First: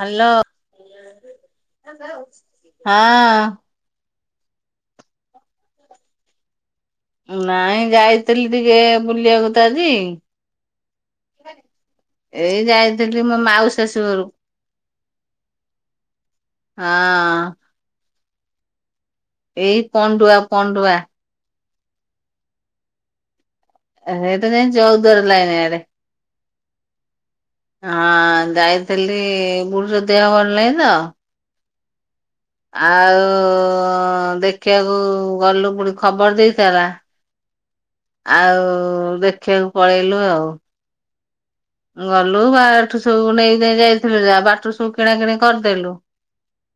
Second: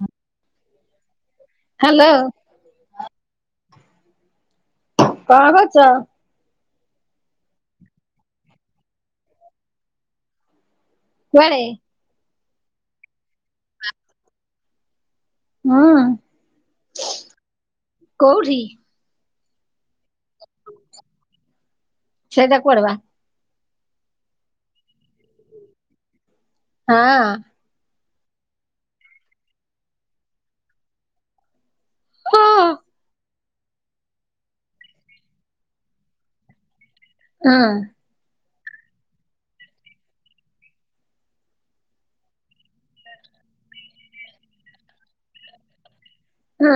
Hello, hello ହଁ। କଣ କରୁଚ? ନାଇଁ ଯାଇଥିଲି ଟିକେ ବୁଲିବାକୁ ତ ଆଜି। କୁଆଡେ ଏଇ ଯାଇଥିଲି ମୋ ମାଉସୀ ଶାଶୁ ଘରୁ ହୁଁ ହଁ କଉଠି? ଏଇ ପଣ୍ଡୁଆ, ପଣ୍ଡୁଆ। ସେଇଦା କୁଆଡେ ବା? ହେଇଟା ଯାଇକି ଚଉଦୁଆର ଲାଇନ୍ ଆଡେ। ହଁ ଅଁ। ହଁ, ଯାଇଥିଲି ବୁଢୀର ଦେହ ଭଲ ନାହିଁ ତ ହଁ ଆଉ ଦେଖିବାକୁ ଗଲୁ ବୁଢ଼ୀ ଖବର ଦେଇଥେଲା। ହୁଁ। ଆଉ ଦେଖିବାକୁ ପଳେଇଲୁ ଆଉ। ଗଲୁ ବାଠୁ ସବୁ ନେଇ ନେଇ ଯାଇଥିଲୁ ଯା, ବାଟରୁ ସବୁ କିଣା କିିଣି କରିଦେଲୁ ହୁଁ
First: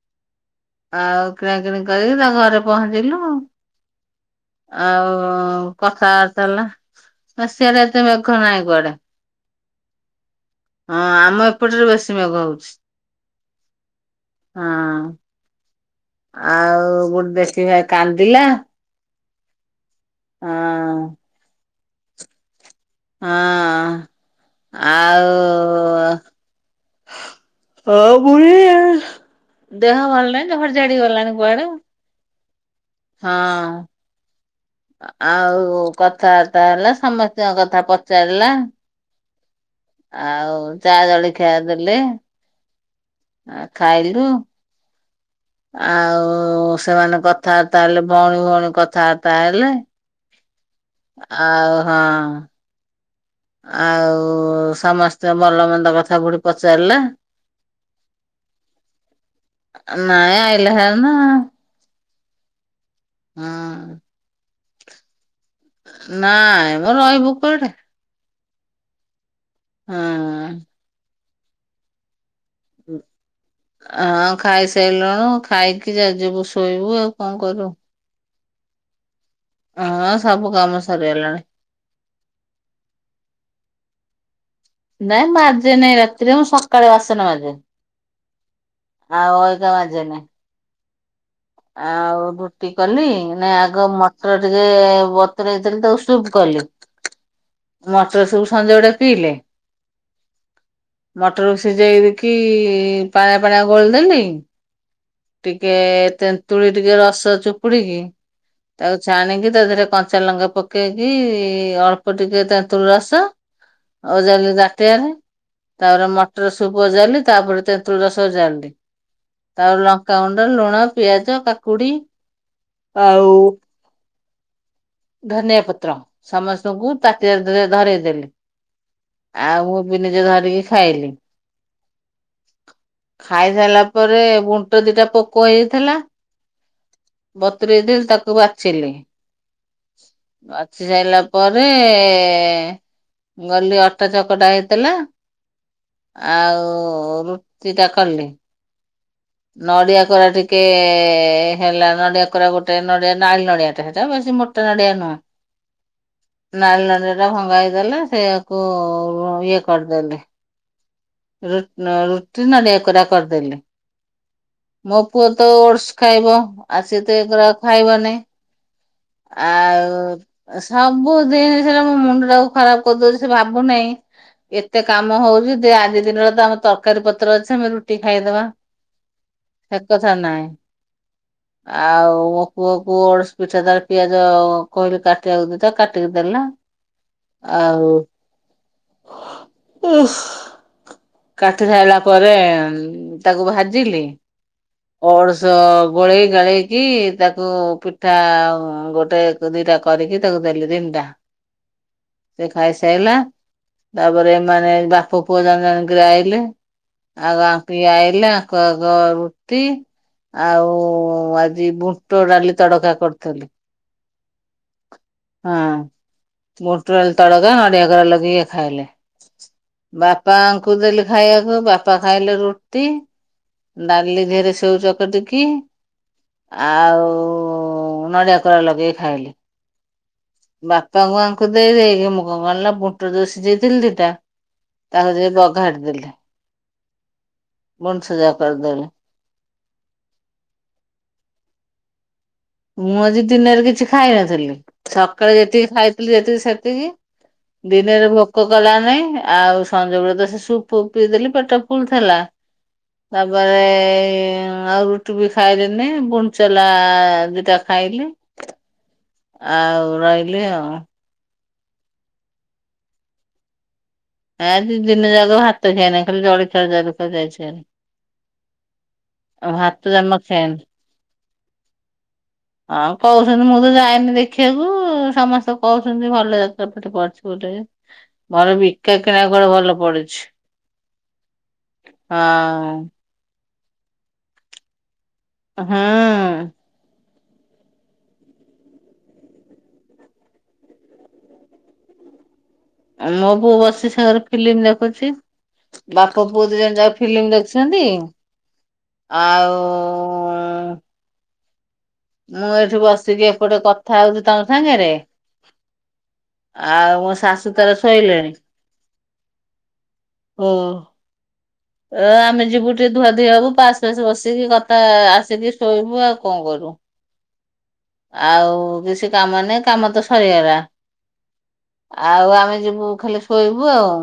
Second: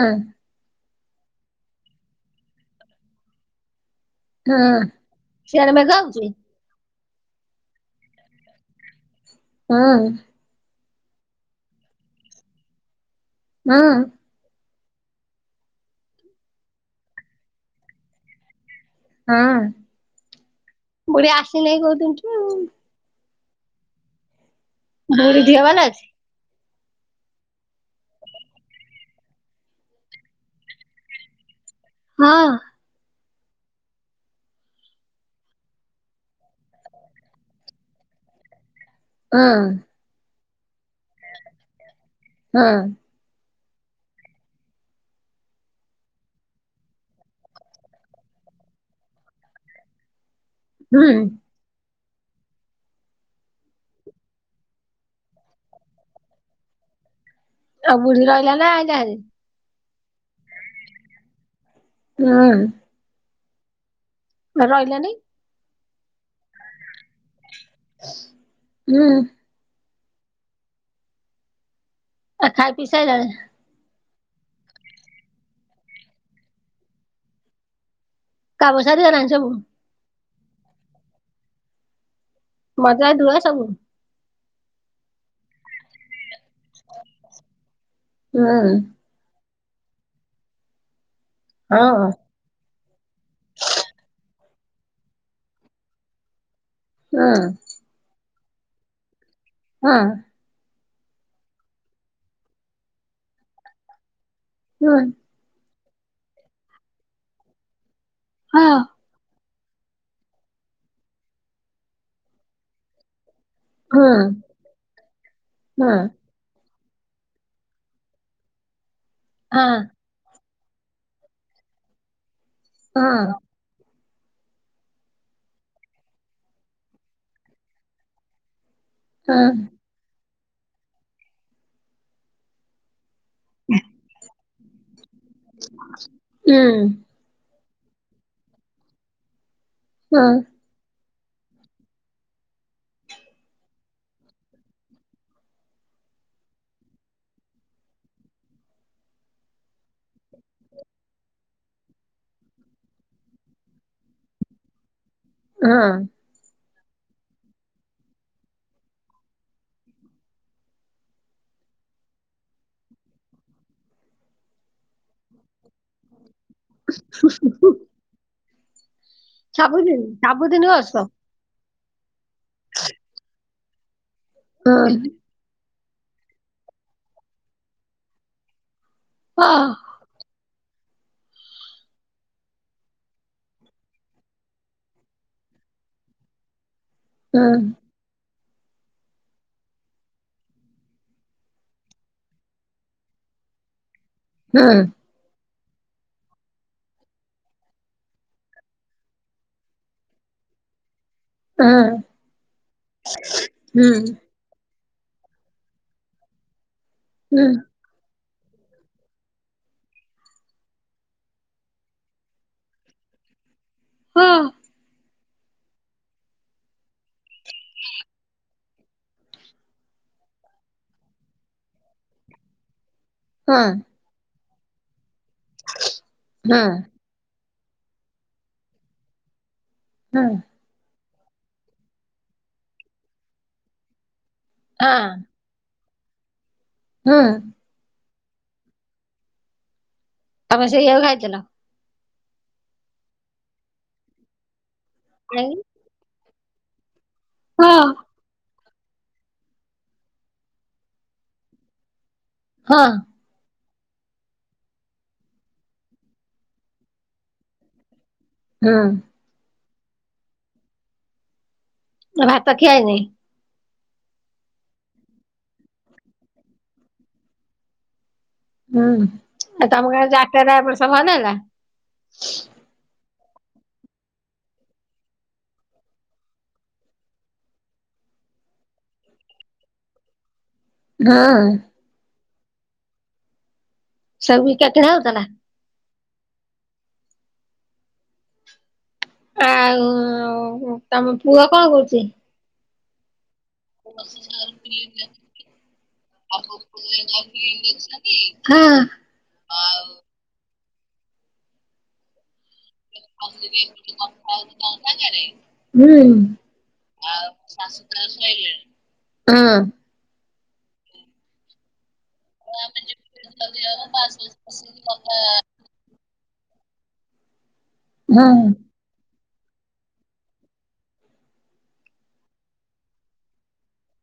ଆଉ କିଣାକିଣି କରିକି, ତା ଘରେ ପହଞ୍ଚିଲୁ ହଁ ଆଉ ସିଆଡେ ମେଘ ହଉଛି କଥାବାର୍ତ୍ତା ହେଲା, ନା ସିଆଡେ ଏତେ ମେଘ ନାଇଁ କୁଆଡେ? ହୁଁ। ହଁ ଆମ ଏପଟରେ ବେଶୀ ମେଘ ହଉଛି। ନା ହଁ ଆଉ ଗୋଟେ ଦେଖିଆ କାନ୍ଦିଲା। ହଁ। ହଁ ଫୁଣି ଆସି ନେଇ କୋଉ ଦିନ ଠୁ। ହଁ ବୁଢୀ ଝିଅ ଭଲ ଅଛି? ଆଉ ଅ ବୁଢି ଦେହ ଭଲ ନାହିଁ ଝଡି ଝାଡି ଗଲାଣି କୁଆଡେ। ହଁ। ହଁ। ଆଉ କଥାବାର୍ତ୍ତା ହେଲା ସମସ୍ତଙ୍କ କଥା ପଚାରିଲା। ହୁଁ। ଆଉ ଚା ଜଳଖିଆ ଦେଲେ। ହୁଁ। ଆ ଖାଇଲୁ। ଆଉ ସେମାନେ କଥାବାର୍ତ୍ତା ହେଲେ ଭଉଣୀ ଭଉଣୀ କଥାବାର୍ତା ହେଲେ। ହୁଁ ଆଉ ହଁ। ଆଉ ସମସ୍ତଙ୍କ ଭଲ ମନ୍ଦ କଥା ବୁଢି ପଚାରିଲା। ଆଉ ବୁଢୀ ରହିଲା ନା ଗାଁ ରେ। ନାଇଁ ଆଇଲା ହାରି ନା। ହୁଁ। ହୁଁ। ରହିଲାନି। ନାଇଁ ମ ରହିବ କୁଆଡେ। ହୁଁ। ହୁଁ। ଆ ଖାଇ ପିଇ ସାଇଲଣି? ଆ ଖାଇସାଇଲୁଣୁ ଖାଇକି ଯା ଯିବୁ ଶୋଇବୁ ଆଉ କଣ କରିବୁ। କାମ ସରିଗଲାଣି ସବୁ? ହଁ ସବୁ କାମ ସରିଗଲାଣି। ମଜା ଧୁଆ ସବୁ? ନାଇଁ ମାଜେ ନାଇଁ ରାତିରେ ମୁଁ ସକ୍ ସକାଳେ ବାସନ ମାଜେ ହୁଁ ଆ ଅବିଗା ମାଜେ ନା। ହଁ ହଁ ଆଉ ବୁ ଟି କଲି ନା ଆଗ ମଟର ଟିକେ ବତୁରେଇ ଥିଲି ତାକୁ ସୁପ କଲି। ହୁଁ। ମଟର ସୁପ୍ ସଞ୍ଜ ବେଳେ ପିଇଲେ। ହୁଁ। ମଟରକୁ ସିଜେଇ ଦେଇକି ପାଣିଆ ପାଣିଆ ଗୋଳି ଦେଲି। ହୁଁ। ଟିକେ ତେନ୍ତୁଳି ଟିକେ ରସ ଚୁପୁଡିକି ହଁ। ତାକୁ ଛାଣିକି ତା ଦେହରେ କଞ୍ଚା ଲଙ୍କା ପକେଇକି ଅଳ୍ପ ଟିକେ ତେନ୍ତୁଳ ରସ ଓଜାରିଲି ତାଟିଆରେ ତାପରେ ମ ମଟର ସୁପ ଓଜାଡିଲି ତାପରେ ତେନ୍ତୁଳି ରସ ଓଜାଡିଲି ତାପରେ ଲ ଙ୍କା ଗୁଣ୍ଡ, ଲୁଣ, ପିଆଜ, କାକୁଡି ଆଉ ଧନିଆ ପତ୍ର ସମସ୍ତଙ୍କୁ ପାଟିରେ ଟିକିଏ ଧରଇ ଦେଲି। ଆଉ ମୁଁ ବି ନିଜେ ଧରିକି ଖାଇଲି। ଖାଇ ସାରିଲା ପରେ ବୁଣ୍ଟ ଦିଇଟା ପୋକ ହେଇଯାଇଥିଲା। ହୁଁ। ବତେରେ ଦେଲ୍ ତାକୁ ବାଛିଲି ସାରିଲା ପରେ ଗଲି ଅଟା ଚକଟା ହେଇଥିଲା। ଆଉ ରୁଟି ଟା କଲି। ନଡିଆ କୋରା ଟିକେ ହେଲା ନଡିଆ କୋରା ଗୋଟେ ନଡିଆ ନାଲ ନଡିଆ ଟା ହେଟ ବେଶି ମୋଟା ନଡିଆ ନୁହଁ। ଉହଁ। ନାଲ ନଡ଼ିଆ ଟା ଭଙ୍ଗା ହେଇଥିଲା ସେଆକୁ ଇଏ କରିଦେଲି। ରୁଟ୍ ରୁଟି ନଳିଆ କୋରା କରିଦେଲି। ମୋ ପୁଅ ତ ଓଡସ୍ ଖାଇବ। ଆଉ ସେ ତ ଏଗୁରା ଖାଇବ ନାହିଁ ଆଉ ସବୁ। ନାଇଁ ସେଟା ମୁଣ୍ଡଟାକୁ ଖରାପ କରିଦଉଛି ସେ ଭାବୁନାହିଁ। ଏତେ କାମ ହେଉଛି ଯେ ଆଜି ଦିନରେ ତ ଆମ ତରକାରୀ ପତ୍ର ଅଛି ଆମେ ରୁଟି ଖାଇଦବା। ହଁ। ସେ କଥା ନାଇଁ। ଆଉ ମୋ ପୁଆକୁ ଅଳୁଶ ପିଠା ତାର ପିଆଜ କହିଲି କାଟିବାକୁ ତଅ କାଟିକି ଦେଲା। ଆଉ କାଟି ସାଇଲା ପରେ ତାକୁ ଭାଜିଲି। ହୁଁ। ଅଡସୁଆ ଗୋଳେଇ ଗାଳେଇକି ତାକୁ ପିଠା ଗୋଟେ। ତ ଦିଟା, କରିକି ତାକୁ ଦେଲି ତିନଟା। ସେ ଖାଇସାଇଲା ତାପରେ ମାନେ ବାପ ପୁଅ [unintelligible] ଗ୍ରାଇଲେ ଆଉ ଆଙ୍କି ଆଇଲେ, ଆଙ୍କ ଙ୍କ ରୁଟି। ଆଉ ଆଜି ବୁଣ୍ଟ ଡାଲି ତଡକା କରିଥିଲି। ହୁଁ। ଆଁ ବୁଟ ଡାଲି ତଳକା ନଡିଆ କୋରା ଲଗେଇକି ଖାଇଲେ। ବାପାଙ୍କୁ ଦେଲି ଖାଇବାକୁ ବାପା ଖାଇଲେ ରୁଟି। ଡାଲି ଧିରେ ସେଉଚ କରିଦେଇକି ଆଉ ନଡିଆ କୋରା ଲଗେଇକି ଖାଇଲେ। ହୁଁ। ବାପାଙ୍କୁ ଆଙ୍କୁ ଦେଇ ଦେଇକି ମୁଁ କଣ କରିଲିନା ବୁଟ୍ ଯୋଉ‍ ଶିଝେଇ ଦେଇଥିଲି ଦିଟା ତାକୁ ଯେ ବଘାରି ଦେଲି ହୁଁ। ବଣ୍ଡ୍ ସିଜା କରିଦେଲି। ତମେ ସେଇଆକୁ ଖାଇଥିଲ। ମୁଁ ଆଜି ଦିନରେ କିଛି ଖାଇନଥିଲି ସକାଳେ ନାଇଁ? ଯେତିକି ଖାଇଥିଲି। ଯେତିକି ସେତିକି ହଁ, ଦିନରେ ଭୋକକ ଗଲା ନାଇଁ ଆଉ ସଞ୍ଜ ବେଳକୁ ତ ସେ ସୁପ୍ ପିଇ ଦେଲି ପେଟ ଫୁରି ଥିଲା। ହଁ। ତାପରେ ଆଉ ରୁଟି ବି ଖାଇଲିନି ବୁନଚଲା ତା ଖାଇଲି। ହୁଁ। ଆଉ ରହିଲି ଆଉ ଭାତ ଖିଆହେଇନି? ଆ ଦି ଦିନ ଯାକ ଭାତ ଖିଆ ହେଇନି ଖାଲି ଜଳି [unintelligible] ହୁଁ, ଆ ତମଗଁଆରେ ଜମା ଖିଆଇନି। ଯାତରା ଭଲ ହେଲା? ହଁ କହୁଛନ୍ତି ମୁଁ ତ ଯାଇନି ଦେଖିବାକୁ ସମସ୍ତେ କହୁଛନ୍ତି ଭଲ ଯାତ୍ରା ଏ ପଢଛି ଗୋଟେ ମୋର ବିକା କିଣା କଡେ ଭଲ ପଡୁଛି। ହଁ। ହଁ। ସବୁ ବିକା କିଣା ହଉଥିଲା? ହଁ। ଆଉ ତମ ପୁଅ କଣ କରୁଛି? ମୋ ପୁଅ ବସି ସେ ଘରେ ଫିଲ୍ମ ଦେଖୁଛି। ବାପ ପୁଅ ଦୁ ଜଣ ଯାକ ଫିଲ୍ମ ଦେଖିଛନ୍ତି। ହଁ, ଆଉ ମୁଁ ଏଇଠି ବସିକି ଏପଟେ କଥା ହଉଛି ତମ ସାଙ୍ଗରେ ହୁଁ, ଆଉ ମୋ ଶାଶୁ ତାର ଶୋଇଲେଣି। ହଁ। ହଁ। ଅ ଆମେ ଯିବୁ ଟିକେ ଧୁଆଧୁଇ ହବୁ, ପାସ ଫାସ ବସିକି କଥା ଆସିକି ଶୋଇବୁ ଆଉ କଣ କରୁ ହଁ ଆଉ କିଛି କାମ ନାହିଁ କାମ ତ ସରିଗଲା। ଆଉ ଆମେ ଯିବୁ ଖାଲି ଶୋଇବୁ ଆଉ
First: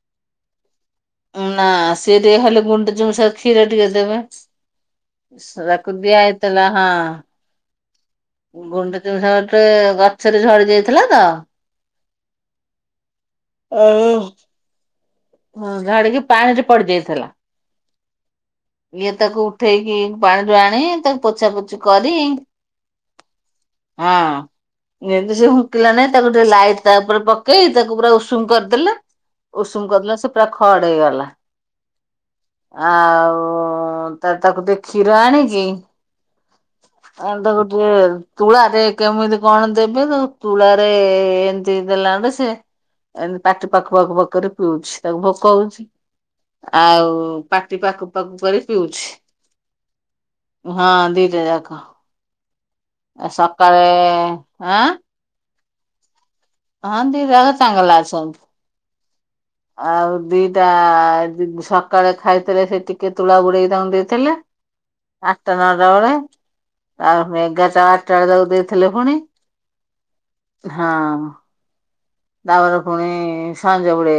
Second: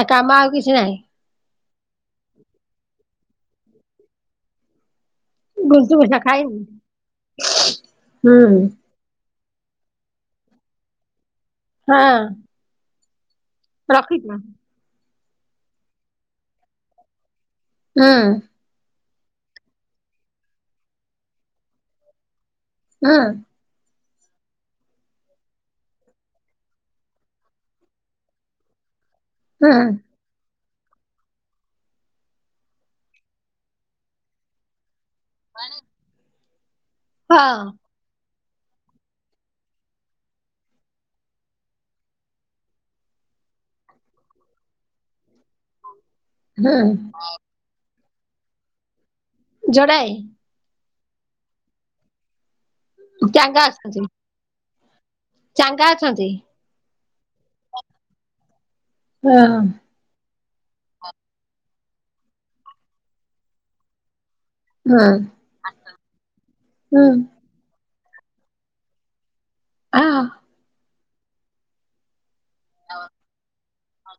ଆଉ କାମ ଆଉ କିଛି ନାହିଁ। ନା ସିଏ ଟିକେ ଖାଲି ଗୁଣ୍ଡୁଚି ମୂଷା କୁ କ୍ଷୀର ଟିକେ ଦେବା ଗୁଣ୍ଡୁଚି ମୂଷା [unintelligible] ଖାଇନି ହଁ [unintelligible] ହୁଁ ଗୁଣ୍ଡୁଚି ମୂଷା ଗଟେ ଗଛରେ ଝଡି ଯାଇଥିଲା ତ ହଁ। ଓହୋ। ରଖିଛି ବା, ହଁ ଧାଡିକି ପାଣିରେ ପଡି ଯାଇଥିଲା। ହୁଁ। ଇଏ ତାକୁ ଉଠେଇକି ପାଣିରୁ ଆଣି ତାକୁ ପୋଛା ପୋଛି କରି ହୁଁ। ହଁ। ଯେମିତି ସେ ହୁକିଲା ନାଇଁ ତାକୁ ଟିକେ ଲାଇଟ୍ ତା ଉପରେ ପକେଇ ତାକୁ ପୁରା ଉଷୁମ କରିଦେଲେ, ହୁଁ ଉଷୁମ କରିଦେଲା ପୁରା ଖଡ ହେଇଗଲା। ଆଉ ତା ତାକୁ ଦେଖ କ୍ଷୀର ଆଣିକି ଏ ହଁ ତ ଗୋଟେ ତୁଳାରେ କେମିତି କଣ ଦେବେ ତ ତୁଳାରେ ଏମିତି ଦେଲାରୁ ସେ ଏମତି ପାଟି ପାକୁ ପାକୁ କରି ପିଉଛି। ତାକୁ ଭୋକ ହଉଛି ହୁଁ ଆଉ ପାଟି ପାକୁ, ପାକୁ କରି ପିଉଛି। ଜୋଡାଏ। ହଁ ଦିଇଟ ଯାକ, ଏ ଚାଙ୍ଗା ସକାଳେ ଅଛନ୍ତି ଆଁ ଚାଙ୍ଗା ଅଛନ୍ତି। ହଁ [unintelligible] ଏ ହଁ ଆଉ ଦିଟା ସକାଳେ ଖାଇଥିଲେ ସେ ଟିକେ ତୁଳା ବୁଡେଇକି ତାଙ୍କୁ ଦେଇଥିଲେ। ହଁ ଆଠଟା ନଅଟା ବେଳେ ହୁଁ ତା ଏଗାରଟା ବାରଟାବେଳେ ତାକୁ ଦେଇଥିଲେ ପୁଣି। [unintelligible] ହଁ। ତାପରେ ପୁଣି ସଞ୍ଜବୋଳେ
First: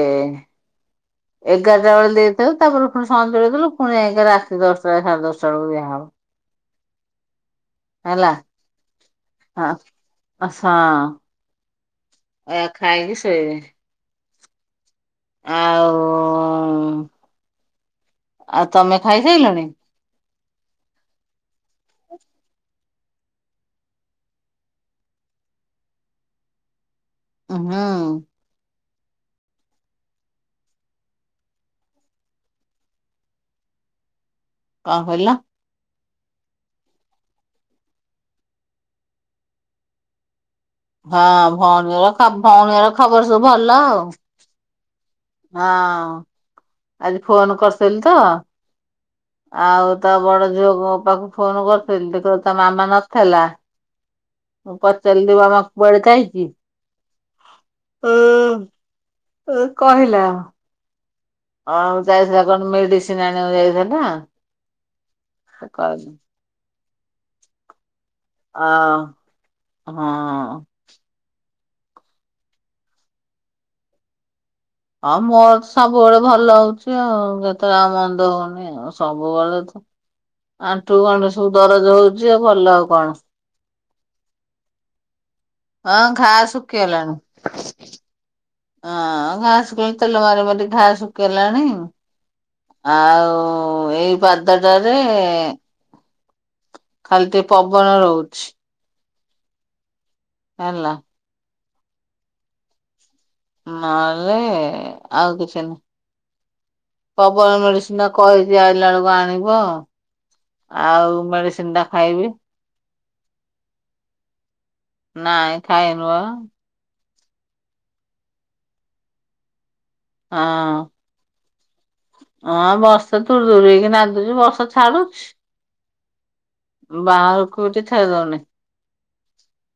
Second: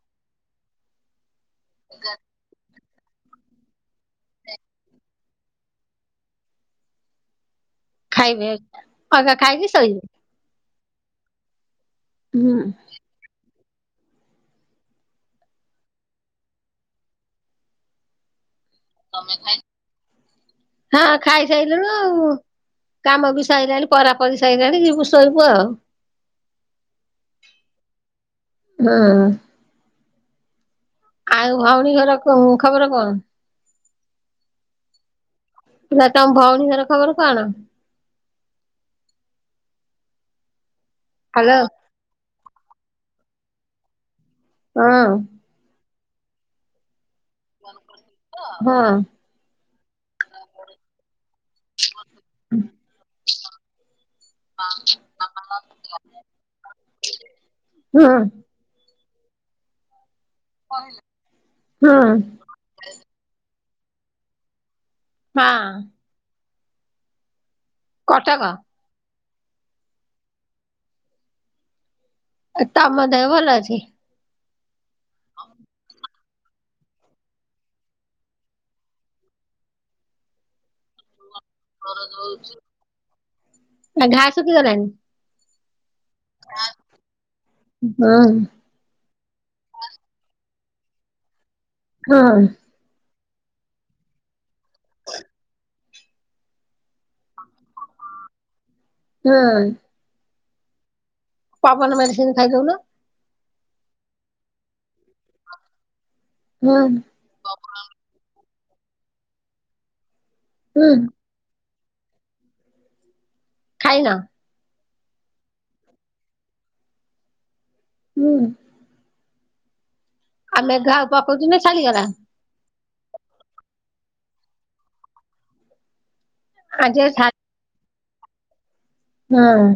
ଏଗାରଟା ବେଳେ ଦେଇ ତାପରେ ପୁଣି ସଞ୍ଜବେଳେ ଦେଲୁ ପୁଣି ଯାଇକି ରାତି ଦଶଟା ସାଢେ ଦଶା ବେଳକୁ ଦିଆହବ। [inaudible] ଖାଇବେ ମକା ଖାଇକି ସୋଇିବେ। ଆସାଁ। ହୁଁ ଏଇଆ ଖାଇକି ଶୋଇବେ। ଆଉ ଉ ଉ ଉ ଆଉ ତମେ ଖାଇସାଇଲଣି। ହଁ ଖାଇସାଇଲୁଣୁ ଆଉ କାମବି ସଇଲାଣି ପରାପରି ସାଇଲାଣି ଯିବୁ ଶୋଇବୁ ଆଉ [unintelligible] ହଁ। ଆଉ ଭଉଣୀ ଘର ଖୋ ଖବର କଣ? କଣ କହିଲ? ଇଲା ତମ ଭଉଣୀ ଘର ଖବର କଣ? ହଁ ହ୍ୟାଲୋ ଭଉଣୀର ଖବ ଭଉଣୀର ଖବର ସବୁ ଭଲ ଆଉ ଅଁ। ହଁ ଆଜି ଫୋନ କରିସାଇଲିତ। ହଁ। ଆଉ ତା ବଡ ଝିଅକୁପାଖକୁ ଫୋନ କରିୁଥିଲି ଦେଖ ତା ହଁ ମାମା ନଥିଲା। ମୁଁ ପଚାରିଲି ମାମା କୁଆଡେ ଯାଇଚି। ହଁ। ଅଁ କହିଲା ହୁଁ ଆଉ ଯାଇଥିଲା। କଣ ମେଡିସିନ ଆଣିବାକୁ ଯାଇଥିଲା ହଁ [unintelligible] କଟକ। ହଁ ହଁ ତମ ଦେହ ଭଲଅଛି। ହଁ ମୋର ସବୁବେଳେ ଭଲ ହଉଛି ଆଉ ଯେତେଯାହା ମନ୍ଦ ହଉନି ଆଉ ସବୁବେଳେତ ଆଣ୍ଠୁ ଗଣ୍ଠି ସବୁ ଦରଜ ହଉଚି ଆଉ ଭଲ ଆଉ କଣ? ଆ ଘା ଶୁଖିଗଲାଣି। ହଁ ଘା ଶୁଖିଗଲାଣି। ହୁଁ ହଁ ଘା ଶୁଖି ତେଲ ମାରି ମାରି ଘା ଶୁକିଗଲାଣି। [unintelligible] ଆଉ ଏଇ ପାଦଟାରେ ଖାଲି ଟିକିଏ ପବନ ରହୁଛି। ନାଇଁ ହାଲୋ। ପବନ ମେଡ଼ିସିନ ଖାଇଦଉନ। ନହେଲେ ଆଉ କିଛି ନୁହେଁ। [unintelligible] ପବନ ମେଡିସିନଟା କହିଛି ଆଇଲାବେଳକୁ ଆଣିବ। ହୁଁ ଆଉ ମେଡିସିନ୍ ଟା ଖାଇବି। ଖାଇନ? ନାାଇଁ ଖାଇନୁ ଆଉ। ହୁଁ ହୁଁ। ଆଉ ହଁ। ମେଘ ଆଉ ପକୋଉଚି ନା ଛାଡ଼ିଗଲା? ହଁ, ବର୍ଷା ତ ଦୂରେଇକି ନାଦୁଛି ବର୍ଷା ଛାଡୁଛି। ଆଜି ଆଉ ବାହାରୁକୁ କୋଉଠି ଛାଡି ଦୋଉନି। ହୟେ।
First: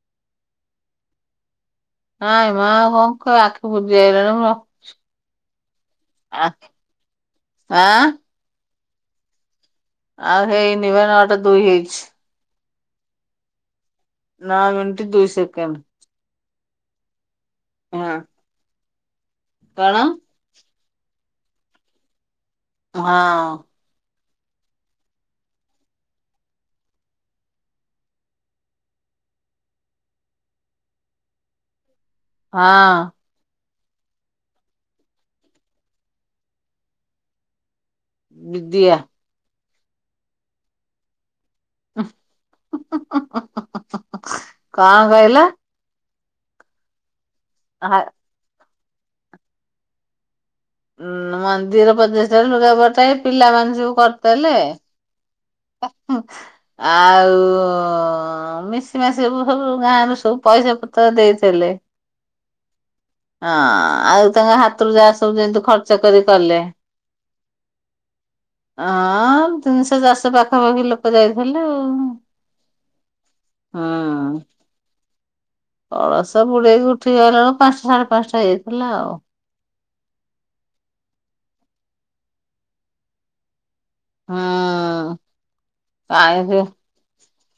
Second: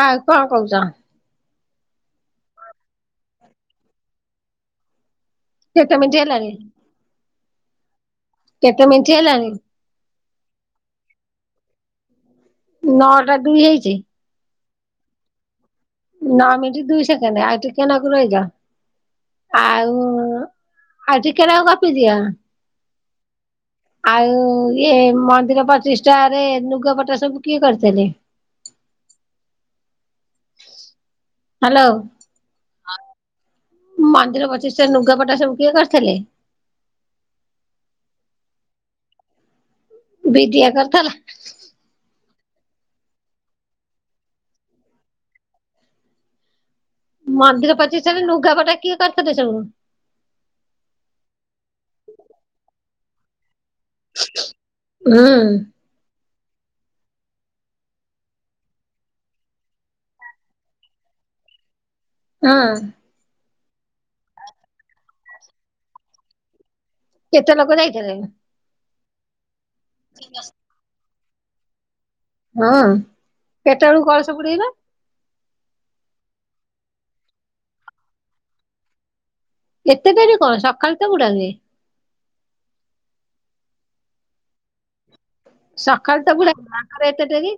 ହୟେ କଁ କୋଉଚ? ନାଇଁ ମ ଆଉ କଁ କଇ ଆଖି ବୁଜିି ଆଇଲାଣି ମୁଁ ରଖୁଛି। କେତେ ମିନ୍ଟି ହେଲାଣି? ଆଁ। କେତେ ମିନ୍ଟି ହେଲାଣି? ଆଉ ହେଇନି ପା ନଅଟା ଦୁଇ ହେଇଛି। ନଅଟା ଦୁଇ ହେଇଚି? ନଅ ମିନ୍ଟି ଦୁଇ ସେକେଣ୍ଡ୍। ନଅ ମିନ୍ଟ ଦୁଇ ସେକେଣ୍ଡ ଆଉ ଟିକେ ନାଗୁ ହଁ ରଇଯା କଣ ଆଉ ଆଁ ଆଉ ଟିକେ ନାଗୁ ଗପି ଦିଅ? ହଁ। ଆଉ ଇଏ ମନ୍ଦିର ପ୍ରଚିଷ୍ଠାରେ ନୁଗାପଟା ସବୁ କିଏ କରିଥିଲେ? [inaudible] ହାଲୋ। ହଁ। ମନ୍ଦିର ପ୍ରଚିଷ୍ଟାରେ ନୁଗାପଟା ସବୁ କିଏ କରିଥିଲେ? ବିଦିଆ। ବିଦିଆ କରିଥେଲା? କଁ କଇଲ? ମନ୍ଦିର ହା ପଚିଷ୍ଟାରେ ନୁଗାପଟା କିଏ କରିଥିଲେ ସବୁ? ଉଁ ମନ୍ଦିର ପଚିଷ୍ଟାରେ ନୁଗା ପଟା ଏ ପିଲାମାନେ ସବୁ କରିଥେଲେ। ଉଁ। ଆ ହୁଁ ଆଉ ହଁ ମିଶି ମାସି କି ସବୁ ସବୁ ଗାଁ ରୁ ସବୁ ପଇସା ପତର ଦେଇଥିଲେ। ହୁଁ। ହଁ ଆଉ ତାଙ୍କ ହାତରୁ ଯାହା ସବୁ ଯେମିତି ଖର୍ଚ୍ଚ କରି ପାରିଲେ। କେତେ ଲୋକ ଯାଇଥେଲେ? ହଁ ତିନିଶ ଚାର୍ସ ପାଖାପାଖି ଲୋକ ଯାଇଥେଲେ ଆଉ। ହଁ, କେତେବେଳକୁ କଳସ ବୁଡେଇଲ? ପଳସ ବୁଡେଇକି ଉଠିକିଆଇଲା ବେଳକୁ ପାନ୍ସ ସାଢେ ପାନ୍ଟା ହେଇଯାଇଥିଲା ଆଉ। ଏତେ ଡେରି କଣ ସକାଳ ତ ବୁଡ଼ାନ୍ତି? ହଁ ସଖାଳୁ ତ ବୁଡ଼ାନ୍ତି ଆଙ୍କର ଏତେ ଡେରି?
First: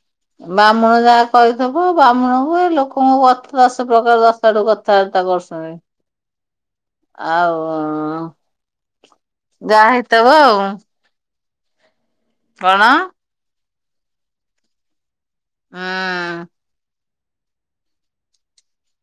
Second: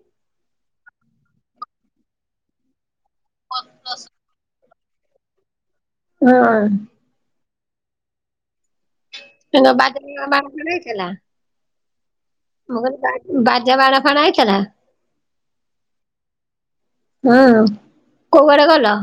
ବାହ୍ମୁଣ ଯାହା କଇଥବ ବାହ୍ମୁଣକୁ ଏ ଲୋକଙ୍କ କଥା ଦଶ ପ୍ରକାର ଦଶଆଡୁ କଥା। ଚଳିତ ବର୍ଷରେ। ହଁ। ଆଉ ଅଁ ଅଁ ଯାହା ବାଜା ହେତକ ବାଣ ଆଉ। ଫାଣ ହେଇଥିଲା? ମୁଁ କଣ? କହିଲି ବାଜ୍ ବାଜା ବାଣ ଫାଣ ଆଇଥେଲା? ହଁ ହଁ। କୋଉ ଆଡ଼େ ଗଲ?